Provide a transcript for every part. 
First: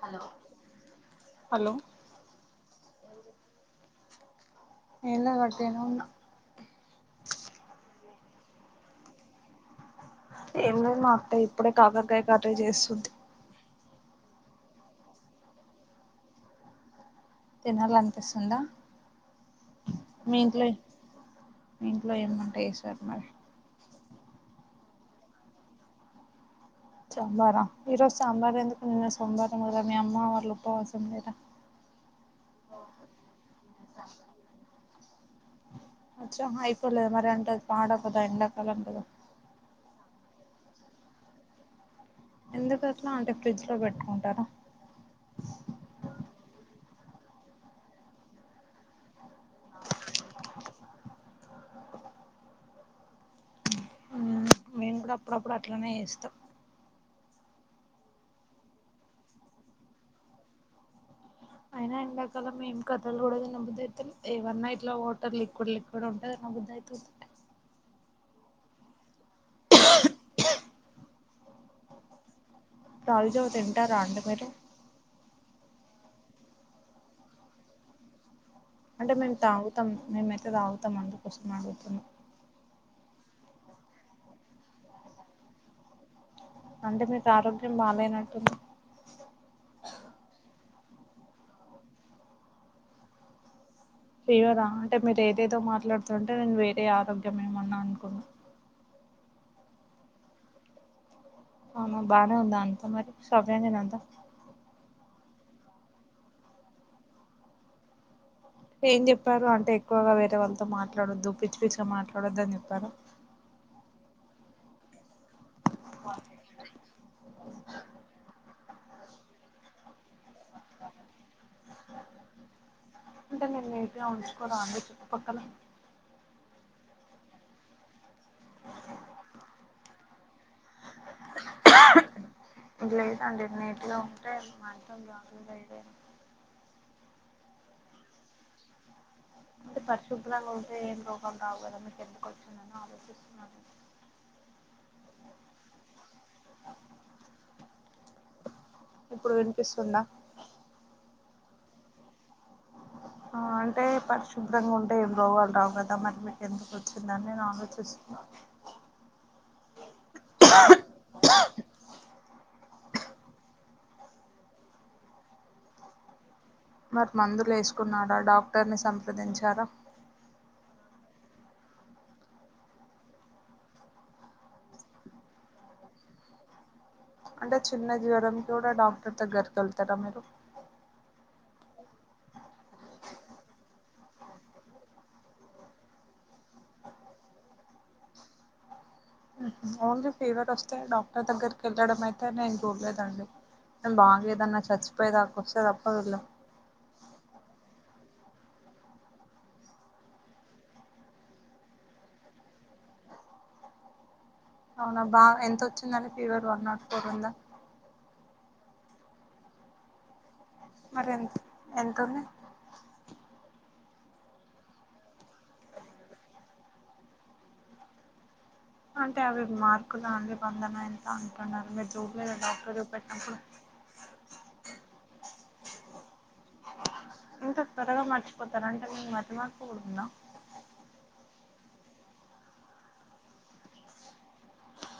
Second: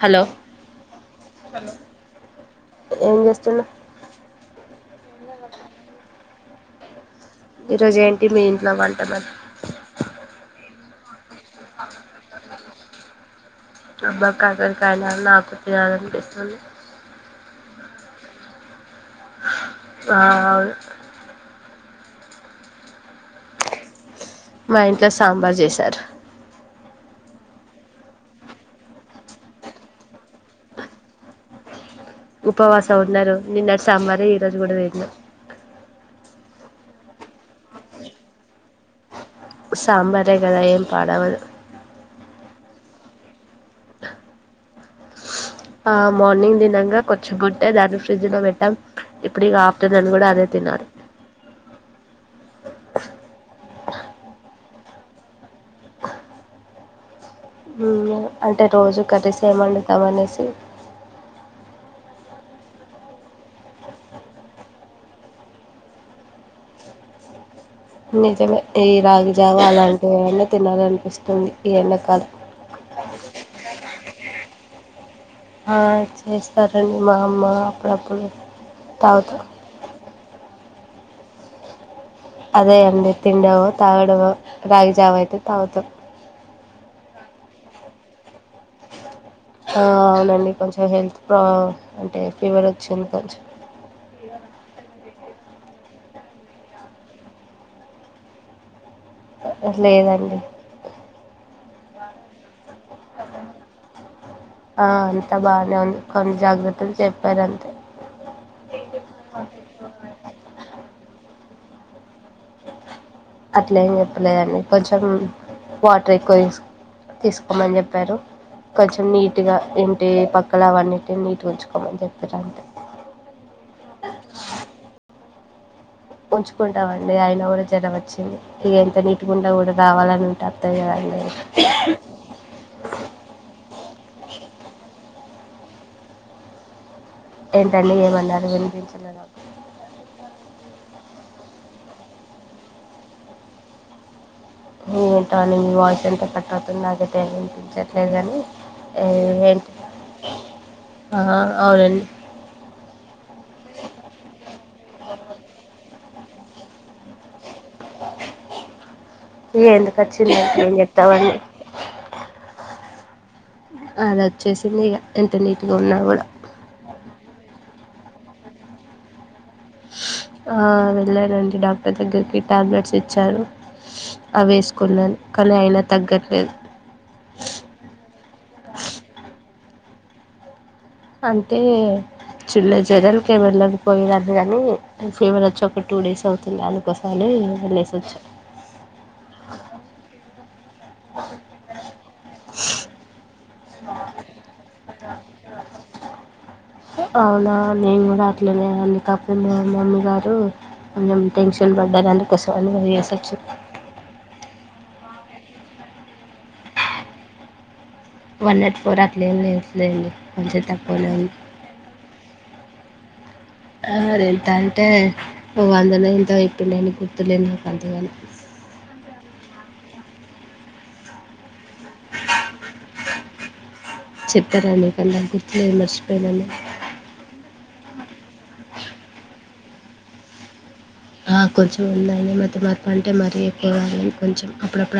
Hello hello ఏం చేస్తున్నా ఏం లే వట్టిగానే ఉన్న ఈరోజు ఏంటి మీ ఇంట్లో వంట మర్ ఏం లేదు మము ఇప్పుడే కాకరకాయ కర్రీ చేస్తుంది అబ్బా కారకాయనా నాకు తినాలనిపిస్తుంది తినాల అనిపిస్తుందా ఆ ఆ ఇంట్లో ఏం వంట చేసారు మరి మా ఇంట్లో సాంబార్ చేసారు సాంబార ఈరోజు సాంబారం ఎందుకు నిన్న సోమవారం కదా మీ అమ్మ వాళ్ళు ఉప్పవాసం లేరా ఉపవాసం ఉన్నారు నిన్నటి సాంబారి ఈ రోజు కూడా తిన్నాం అచ్చ అయిపోలేదా మరి అంత పాడవదా ఎండకాలం కదా సాంబారే కదా ఏం పాడవదు ఎందుకు అట్లా అంటే ఫ్రిడ్జ్ లో పెట్టుకుంటార ఆ మార్నింగ్ తినంగా కొంచం ఉంటే దాన్ని ఫ్రిడ్జ్ లో పెట్టాం. ఇప్పుడుగా ఆఫ్టర్నూన్ కూడా అదే తినాలి మేము కూడా అప్పుడప్పుడు అట్లనే చేస్తాం ఉమ్ అంటే రోజు కర్రీస్ ఏ వండుతాం అనేసి అయినా ఎండాకాలం మేం కథలు కూడ బుద్ధి అయితది, ఏమన్నా ఇట్లా వాటర్ లిక్విడ్ లిక్విడ్ ఉంటే తినబుద్ధి అయితది, నిజమే ఈ రాగిజావ అలాంటివి అన్ని తినాలనిపిస్తుంది ఈ ఎండాకాలం రాగి జావ తింటారా అండి మీరు ఆ చేస్తారండి మా అమ్మ అప్పుడప్పుడు అంటే మేము తాగుతాం. మేమయితే తాగుతాం కొంతమంది వస్తంతు [inaudible] అదే అండి తిడావో తాగడవో రాగిజావ అయితే తాగుతాం అంటే మీకు ఆరోగ్యం బాలేనట్టుంది అ అవునండి కొంచెం హెల్త్ ప్రా అంటే ఫీవర్ వచ్చింది కొంచెం ఫవ రాంట మీ ఏదో మాట్లాడుతుంటే నేను వేరే ఆరోగ్యం ఏమన్నా అనుకున్నా ఇంక లేదండి అవునా బానే ఉందా అండి మరి సగమే ఇదంతా ఇంత బాగానే ఉంది కొన్ని జాగ్రత్తలు చెప్పారు అంతే ఏం చెప్పారు అంటే ఎక్కువగా వేరే వాళ్ళతో మాట్లాడొద్దు గా మాట్లాడొద్దాని చెప్పారు అట్లే ఏం చెప్పలేదండి కొంచెం వాటర్ ఎక్కువ తీసుకో తీసుకోమని చెప్పారు కొంచెం నీట్గా ఏంటి పక్క క్కలా అవన్నిటి నీట్ ఉంచుకోమని చెప్పార అంతే అంటే నేను నీట్గా ఉంచుకోరా అండి చుట్టుపక్కల ఉంచుకుంటామండి అయన కూడా జర వచ్చి ఇక ఎంత నీటు గుండా కూడా రావాలని ఉంటే వత్తాయి కదండి లేదండి నీట్గా ఉంటే మంచం జాగ్రత్త ఏదైనా ఏంటండి ఏమన్నారు వినిపించలేదు అంటే పరిశుభ్రంగా ఉంటే ఏం రోగాలు రావు కదా అని చెప్పి ఏంటో అండి మీ వాయిస్ ఎంత కట్ అవుతుంది నాకైతే ఏం వినిపించట్లేదు కానీ ఇప్పుడు ఏంటి వినిపిస్తుందా ఆ అవునండి ఆ అంటే పరిశుభ్రంగా ఉంటే ఏం రోగాలు రావు కదా మరి మీకు ఎందుకు వచ్చిందని నా ఆలోచ ఎందుకు వచ్చిందంటే ఏం చెప్తామండి అది వచ్చేసింది ఇక ఎంత నీట్గా ఉన్నా కూడా మరి మందులు వేసు కున్నాడా డాక్టర్ ని సంప్రదించారా అ వెళ్ళానండి డాక్టర్ దగ్గరికి, టాబ్లెట్స్ ఇచ్చారు, అవి వేసుకున్నాను కానీ అయినా తగ్గట్లేదు అంటే చిన్న జీవరం డ డాక్టర్ త గర్ గలత మీరు అంటే చుల్ల జరలకి ఎమన్నా [unintelligible] కానీ ఫీవర్ వచ్చి ఒక టూ డేస్ అవుతుంది, అందుకోసారి వెళ్లేసి వచ్చ ఓన్లీ ఫీవర్ వస్తే డాక్టర్ దగ్గరికి వెళ్ళడం అయితే నేను చూడలేదండి. న బాగాదన్నా చచ్చిపోయదాక వచ్చే తప్పదుల్లో అవునా నేను కూడా అట్లేనే అని కాకుండా మమ్మీ గారు, కొంచెం టెన్షన్ పడ్డారు అందుకోసం అనువి చేసొచ్చు అవునా బాగా ఎంత వచ్చిందని ఫీవర్ వన్ నాట్ ఫోర్ ఉందా వన్ నాట్ ఫోర్ అట్లేమ్ లేదులెండి మరి కొంచతప్పలోం ఎంత ఎంత ఉంది అ ఎంతంటే ఓ వందన ఎంతో ఇప్పుడు నేను గుర్తులేను నాకు అంతగాని అంటే అవి మార్కులు అన్ని వందన ఎంత అంటున్నారు మీరు చూడలేద డాక్టరు పేట్టినప్పుడు చెప్పారండి కానీ నాకు గుర్తులేదు మర్చిపోయినాను ఇంత త్వరగా మర్చిపోతార అంటే మీకు మతిమరుపు పోడుందా ఆ కొంచెం ఉందని మతిమరుపు అంటే మరి ఎక్కువ కాదు కొంచెం అప్పుడప్పు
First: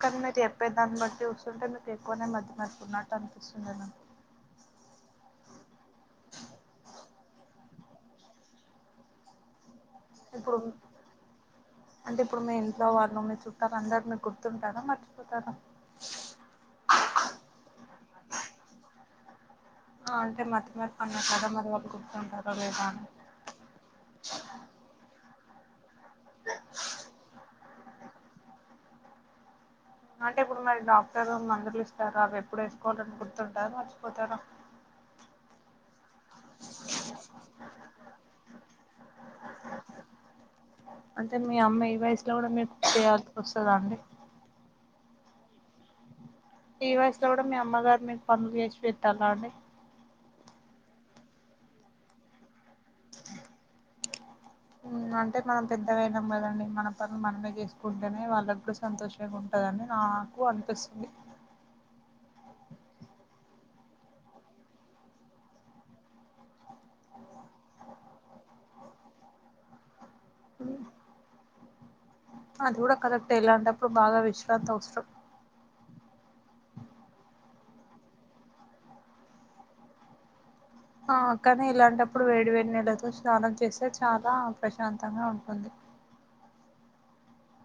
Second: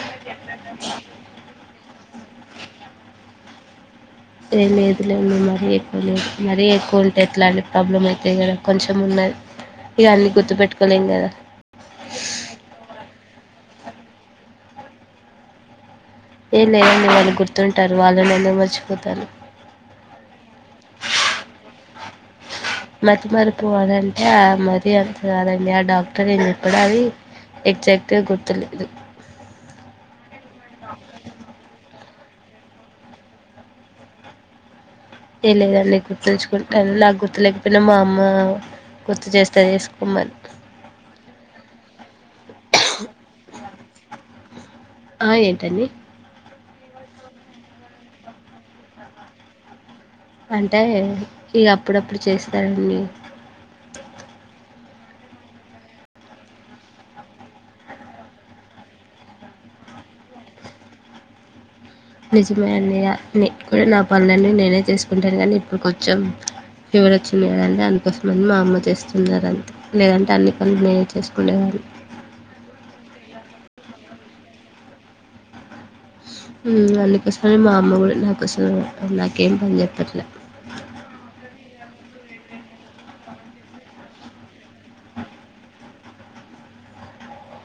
కానీ మీరు చేప్పే దాన్ని బట్టి చూస్తుంటే మీకు ఎక్కువనే మతిమరుపు ఉన్నట్టు అనిపిస్తుంది నా ఏ లేదు లేదు మరీ ఎక్కువ లేదు మరీ ఎక్కువ ఉంటే ఎట్లాంటి ప్రాబ్లం అయితది కదా కొంచెం ఉన్నది ఇక అన్నీ ఇప్పుడు గుర్తుపెట్టుకోలేం కదా అంటే ఇప్పుడు మీ ఇంట్లో వాళ్ళు మీ చుట్ట అందరు మీ గుర్తుంటారా మర్చిపోతారా ఎ లేదండి వాళ్ళు గుర్తుంటారు వాళ్ళను ఎలా మర్చిపోతాను ఆ అంటే మతిమరుపు అన్నారు కదా మరి వాళ్ళు గుర్తుంటార మతి మరిపు అనంటే ఆ మతి అంత కాదం ది ఆ డాక్టర్ ఏం చెప్పడు అది ఎగ్జాక్ట్గా గుర్తులేదు అంటే ఇప్పుడు మరి డాక్టర్ మందులు ఇస్ టారు అవి ఎప్పుడు వేసుకోవాలని గుర్తుంటాద మర్చిపోతార ఏ లేదండి గుర్తుచ్చుకుంటాను నాకు గుర్తు లేకపోయినా మా అమ్మ గుర్తు చేస్తది ఏసుకోమని అంటే మీ అమ్మ ఈ వయసులో కూడా మీకు చేయాల్సి వస్తదా అండి ఆ ఏంటండీ ఈ వయసులో కూడా మీ అమ్మగారు మీకు పనులు చేసి పెట్టాలా అండి అంటే ఇగ అప్పుడప్పుడు చేస్తాదండి అంటే మనం పెద్దగాయినాం కదండి మన పనులు మనమే చేసుకుంటేనే వాళ్ళ కూడా సంతోషంగా ఉంటందని నాకు అనిపిస్తుంది నిజమే అండి ఆ నే కూడా నా పనులన్నీ నేనే చేసుకుంటాను కానీ ఇప్పుడు కొంచెం ఫీవర్ వచ్చింది కదండి అందుకోసం అని మా అమ్మ చేస్తున్నారు అంతే లేదంటే అన్ని పనులు నేనే చేసుకునేదాన్ని అది కూడా కరెక్టే ఇలాంటప్పుడు బాగా విశ్రాంతి అవసరం ఉ అందుకోసమే మా అమ్మ కూడ నీ కోసం పనులు నాకు ఏం చెప్పట్లే ఆ కానీ ఇలాంటప్పుడు వేడి వేడి నీలతో స్నానం చేస్తే చాలా ప్రశాంతంగా ఉంటుంది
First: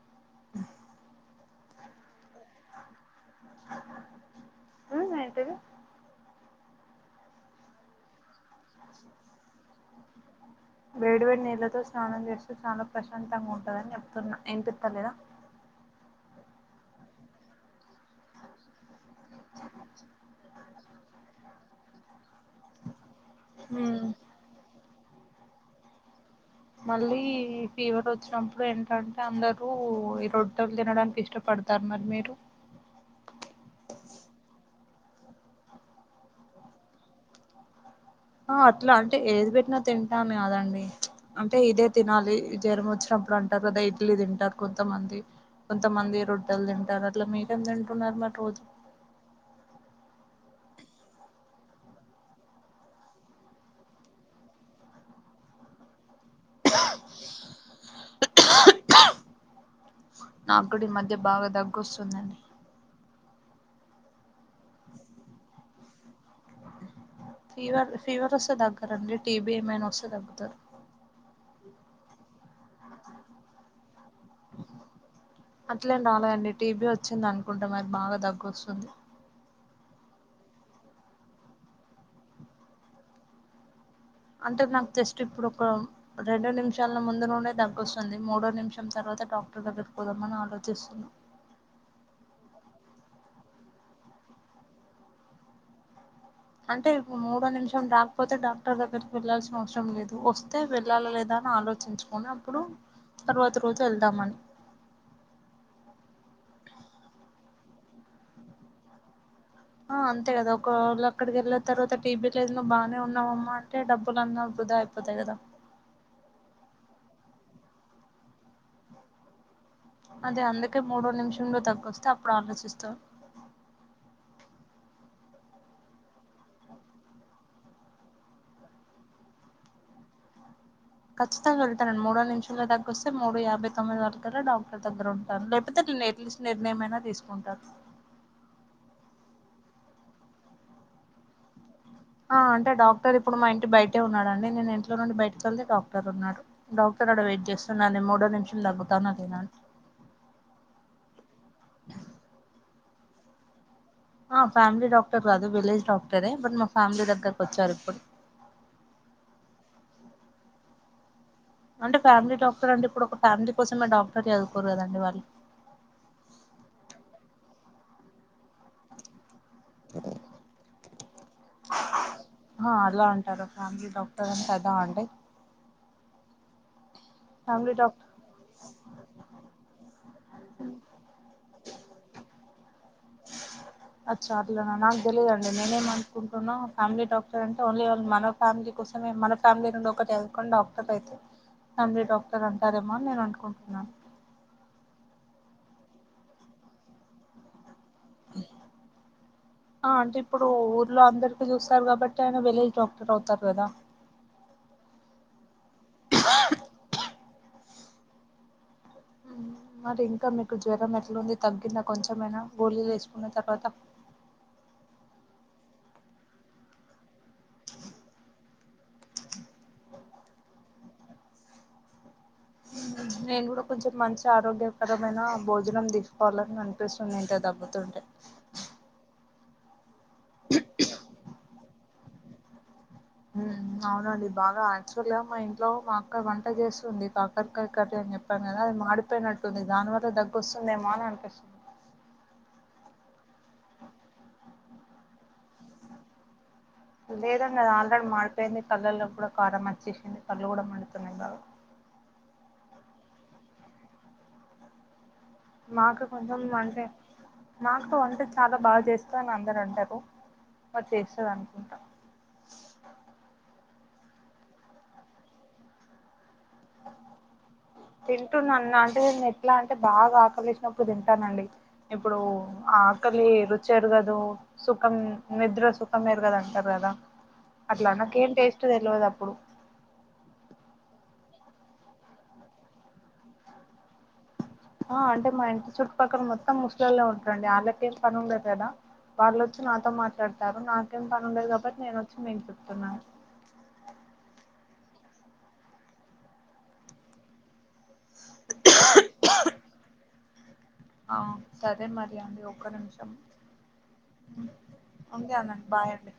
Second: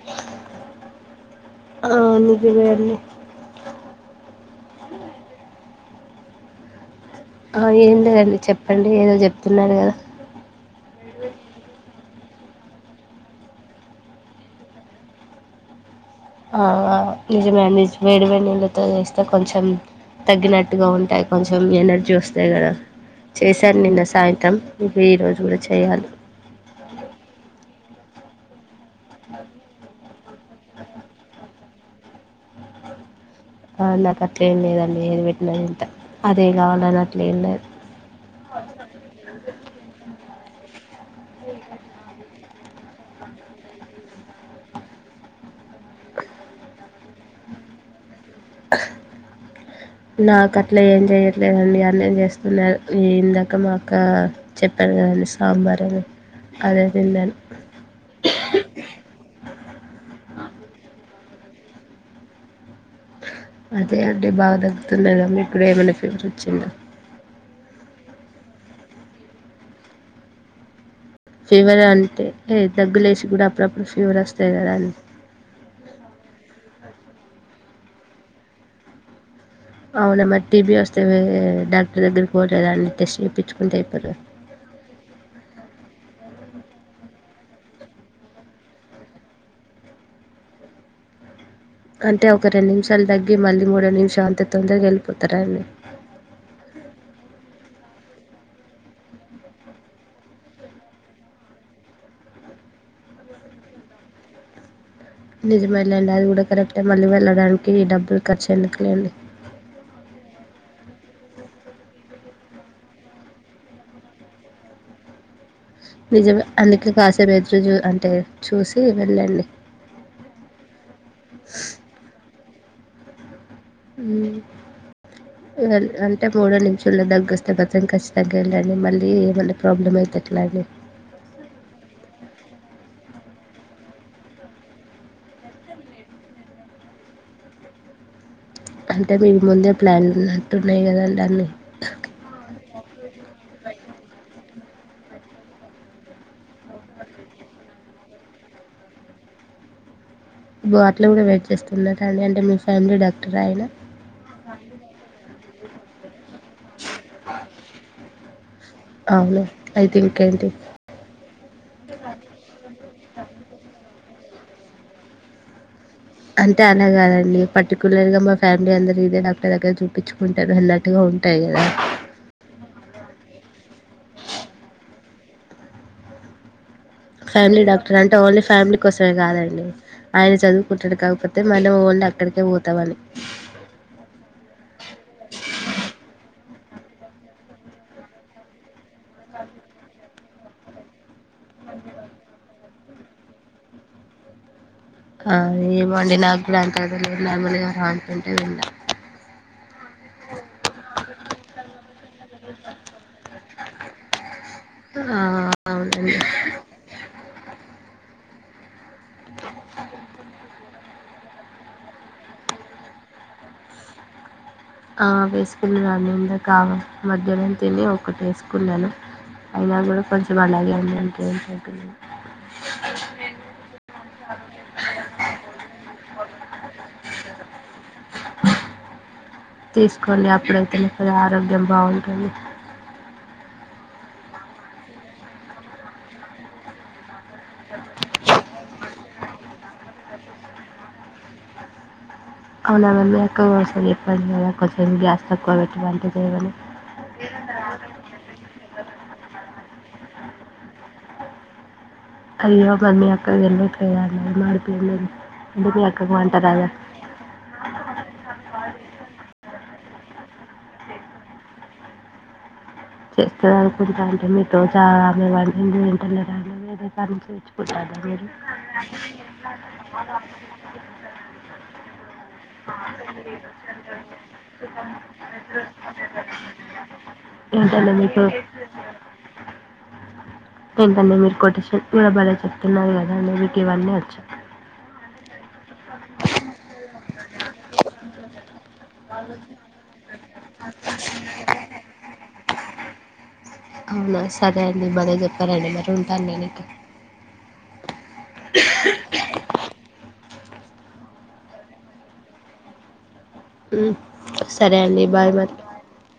ఆ ఆ ఆ నిజమే అండి అమ్మ యేదే ఆ ఎమ్లేదండి చెప్పండి ఏదో చెప్తున్నారు కదా వేడి వేడి నీళ్లతో స్నానం చేస్తే చాలా ప్రశాంతంగా ఉంటదని చెప్తున్నా ఇన్పిత్తలేదా ఆ నిజమే అండి వేడి వేడి నీళ్ళతో చేస్తే కొంచెం తగ్గినట్టుగా ఉంటాయి కొంచెం ఎనర్జీ వస్తు అంతేకదా చేశాను నిన్న ఉమ్ సాయంత్రం ఇంక ఈ రోజు మల్ల చేయాలి మళ్ళీ ఫీవర్ ఓ వచ్చినప్పుడు ఏంటంటే అందరు ఈ రొట్టెలు తినడానికి ఇష్టపడతారు మరి మీరు అ నాకు అట్లేం లేదండి ఏది పెట్టిన తింట అదే కావాలని అట్లే ఏం లేదు ఆ అట్లా అంటే ఏది పెట్టినా తింట అని కాదండి వి అంటే ఇదే తినాలి జ్వరం వచ్చినప్పుడు అంటారు కదా ఇడ్లీ తింటారు కొంతమంది కొంతమంది రొట్టెలు తింటారు అట్లా మీరేం తింటున్నారు మరి తీ నాక ట్లా ఏం చేయట్లేదండి అన్న ఏం చేస్తున్నారు ఇందాక మాక్క చెప్పాను కదండి సాంబార్ అని అదే తినన్ను అే బాగా తగ్గొస్తుందండి అదే అంటే బాగా దగ్కుతుందిదమ్ మీ ఇప్పుడ ఏమైనా ఫీవర్ వచ్చింద ఫవర్ ఫీవర్ వస్తే తగ్గరండి టీబి ఏమైన్ వస్తే తగ్గతారు ఫేవర్ అంటే ఏ దగ్గలేసి కూడా అప్పుడప్పుడు ఫీవర్ వస్తది కదా అని చ్చిందనుకుంట మరి బాగా దగోస్తుంది అవునా మరి టీబీ వస్తే డాక్టర్ దగ్గరికి పోలేదన్ టేస్ట్ చేపించుకుంటే అయిపో అంటే నాకు టెస్ట్ ఇప్పుడు ఒక రెండో నిమిషాల ముందు నుండే దగ్గొస్తుంది మూడో నిమిషం తర్వాత డాక్టర్ దగ్గకి పోదామని ఆలోచిస్తున్నా అంటే ఒక రెండు నిమిషాలు తగ్గి మళ్ళీ మూడో నిమిషాలు అంత తొందరగా వెళ్ళిపోతారండి అంటే ఇపుడు మూడో నిమిషం రాకపోతే డాక్టర్ దగ్గరికి వెళ్ళాల్సిన అవసరం లేదు వస్తే వెళ్ళాల లేదా అని ఆలోచించుకొని అప్పుడు తరువాత రోజు వెళ్దామని నిజమేలేండి అది కూడా కరెక్ట్ ఎ మళ్ళీ వెళ్ళడానికి డబ్బులు ఖర్చు ఎందుకులేండి. ఆ అంతే కదా ఒకవేళ అక్కడికి వెళ్ళిన తర్వాత టీబీ లేదు నువ్ బాగానే ఉన్నావమ్మా అంటే డబ్బులు అన్న వృధా అయిపోతాయి కదా నిజమే అందుకే కాసేపు ఎదురు చూ అంటే చూసి వెళ్ళండి అదే అందుకే మూడో నిమిషంలో దగ్గొస్తే అప్పుడు ఆలోచిస్తా త. అంటే మూడో నిమిషల్లో దగ్గొస్తే బతుం కష్టం తగ్గండి మళ్ళీ ఏమన్నా ప్రాబ్లమ్ అవుతుట్లాండి ఖచ్చితంగా వెళ్తానండీ మూడో నిమిషంలో దగ్గొస్తే మూడు యాభై తొమ్మిది వరకులా డాక్టర్ దగ్గర ఉంటారు లేకపోతే ను ఎట్లీస్ట్ నిర్ణయమయినా తీసుకుంటారు అంటే మీకు ముందే ప్లాన్లు ఉన్నట్టున్నాయి కదండి అన్ని ఆ అంటే డాక్టర్ ఇప్పుడు మా ఇంటి బయటే ఉన్నాడండి నేను ఇంట్లో నుండి బయటకి వెళ్తే డాక్టర్ ఉన్నాడు డాక్టర్ ఆడ వెయిట్ చేస్తున్నా అది మూడో నిమిషాలు దగ్గుతానా లేదా అని ఓ అట్లా కూడా వెయిట్ చేస్తున్నారండి అంటే మీ ఫ్యామిలీ డాక్టర్ ఆయన ఆ ఫ్యామిలీ డాక్టర్ కాదు విలేజ్ డాక్టరే బట్ మా ఫ్యామిలీ దగ్గరకు వచ్చారు ఇప్పుడు. కంటి. అంటే ఫ్యామిలీ డాక్టర్ అండి ఇప్పుడు ఒక ఫ్యామిలీ కోసమే డాక్ సటి అ కూరుగాదాండి వాళ్ళ అంటే అలాగాదండి పర్టికులర్ గా మా ఫ్యామిలీ అందరు ఇదే నాకు దగ్గర చూపించుకుంటారు వెల్లట్టుగా ఉంటాయి కదా ఎలా అంటారు ఫ్యామిలీ డాక్టర్ అంట పెద్ద అంటి ఫ్యామిలీ డాక్టర్ అంటే ఓన్లీ ఫ్యామిలీ కోసమే కాదండి ఆయన చదువుకుంటాడు కాకపోతే మనం ఓన్లీ అక్కడికే పోతామని. అచ్చా అట్లనా నాకు తెలియదండి నేనేమ అనుకుంటున్నా ఫ్యామిలీ డాక్టర్ అంటే ఓన్లీ మన ఫ్యామిలీ. సమే మన ఫ్యామిలీ నుండి ఒకటి కని డాక్టర్ అయితే తండ్రి డాక్టర్ అంటారేమో అని నేను అనుకుంటున్నాను ఆ ఏమోండి నాకు కూడా అంత ఐడియా లేదు నార్మల్ గా అంటుంటే విన్నా ఆ అంటే ఇప్పుడు ఊర్లో అందరికి చూస్తారు కాబట్టి ఆయన వెలేజ్ డాక్టర్ అవుతారు కదా. ఆ అవునండి మరి ఇంకా మీకు జ్వరం ఎట్లుంది తగ్గిందా కొంచెమైనా గోలీలు వేసుకున్న తర్వాత ఆ వేసుకున్నాను ఇంద కావ మధ్యాహ్నం తిని ఒకటి వేసుకున్నాను అయినా కూడా కొంచెం అలాగే ఉంది అంటే ఏ నేను కూడా కొంచెం మంచి ఆరోగ్యకరమైన భోజనం తీసుకోవాలని అనిపిస్తుంది ఏంటే దగ్గుతుంటే తీస్కె అంది అప్పుడైతే ఆరోగ్యం బాగుంది అలి అవునండి బాగా అక్టువల్ గా మా ఇంట్లో మా అక్క వంట చేస్తుంది కాకర్ కాయ కరీ అని చెప్పాను కదా అది మాడిపోయినట్టుంది దానివల్ల దగ్బొస్తుందేమో అని అనిపిస్తుంది అవునా మీకు ఎక్కువసం ఎప్ప కదా కొంచెం గ్యాస్ తక్కువ పెటువంటిది ఏవని లేదండి అది ఆల్రెడీ మాడిపోయింది కళ్ళల్లో కూడా కారంమంచి వెషెషిన్ కళ్ళుకూడామండుతున్నయిగా అయ్యో బన్నీ అక్క వెళ్లే ప్రయానం గాడుపు మెరుపులు మాకుంది మాకు కొంచెం అంటే మాకు అంటే చాలా బాగా చేస్తం అని అందరు అంటారు మరి చేస్తది అనుకుంటాం చేస్తది అనుకుంటా అంటే మీతో చానా వాడుతుంది తింటున్నాను అంటే నేను ఎట్లా అంటే బాగా ఆకలి ఎసినప్పుడు తింటానండి ఇప్పుడు ఆకలి రుచేరుగదు సుఖం నిద్ర సుఖం ఎరుగదు అంటారు కదా అట్లా ఏంటండి మీకు నాకేం టేస్ట్ తెల్వదు అప్పుడు అ మీరు కొటేషన్ కూడా బాగా చెప్తున్నారు కదా అండి మీకు ఇవన్నీ వచ్చా ఆ అంటే మా ఇంటి చుట్టుపక్కల మొత్తం ముసలొల్లో ఉంటారండి ఆళ్ళకె ఏం పనుందాటాన వాళ్ళచ్చి నాతో మాట్లాడతారు నాకేం పని ఉండదు కాబట్టి నేనొచ్చి మీ న్నా అవునా సరే అండి బలే చెప్పారండి మరి ఉంటానండి నకు హ్ హ్ ఆ సరే మరి అండి ఒక నిమిషం సరే అండి బాయ్ మరీ ఉంటానండి బాయ్ అండి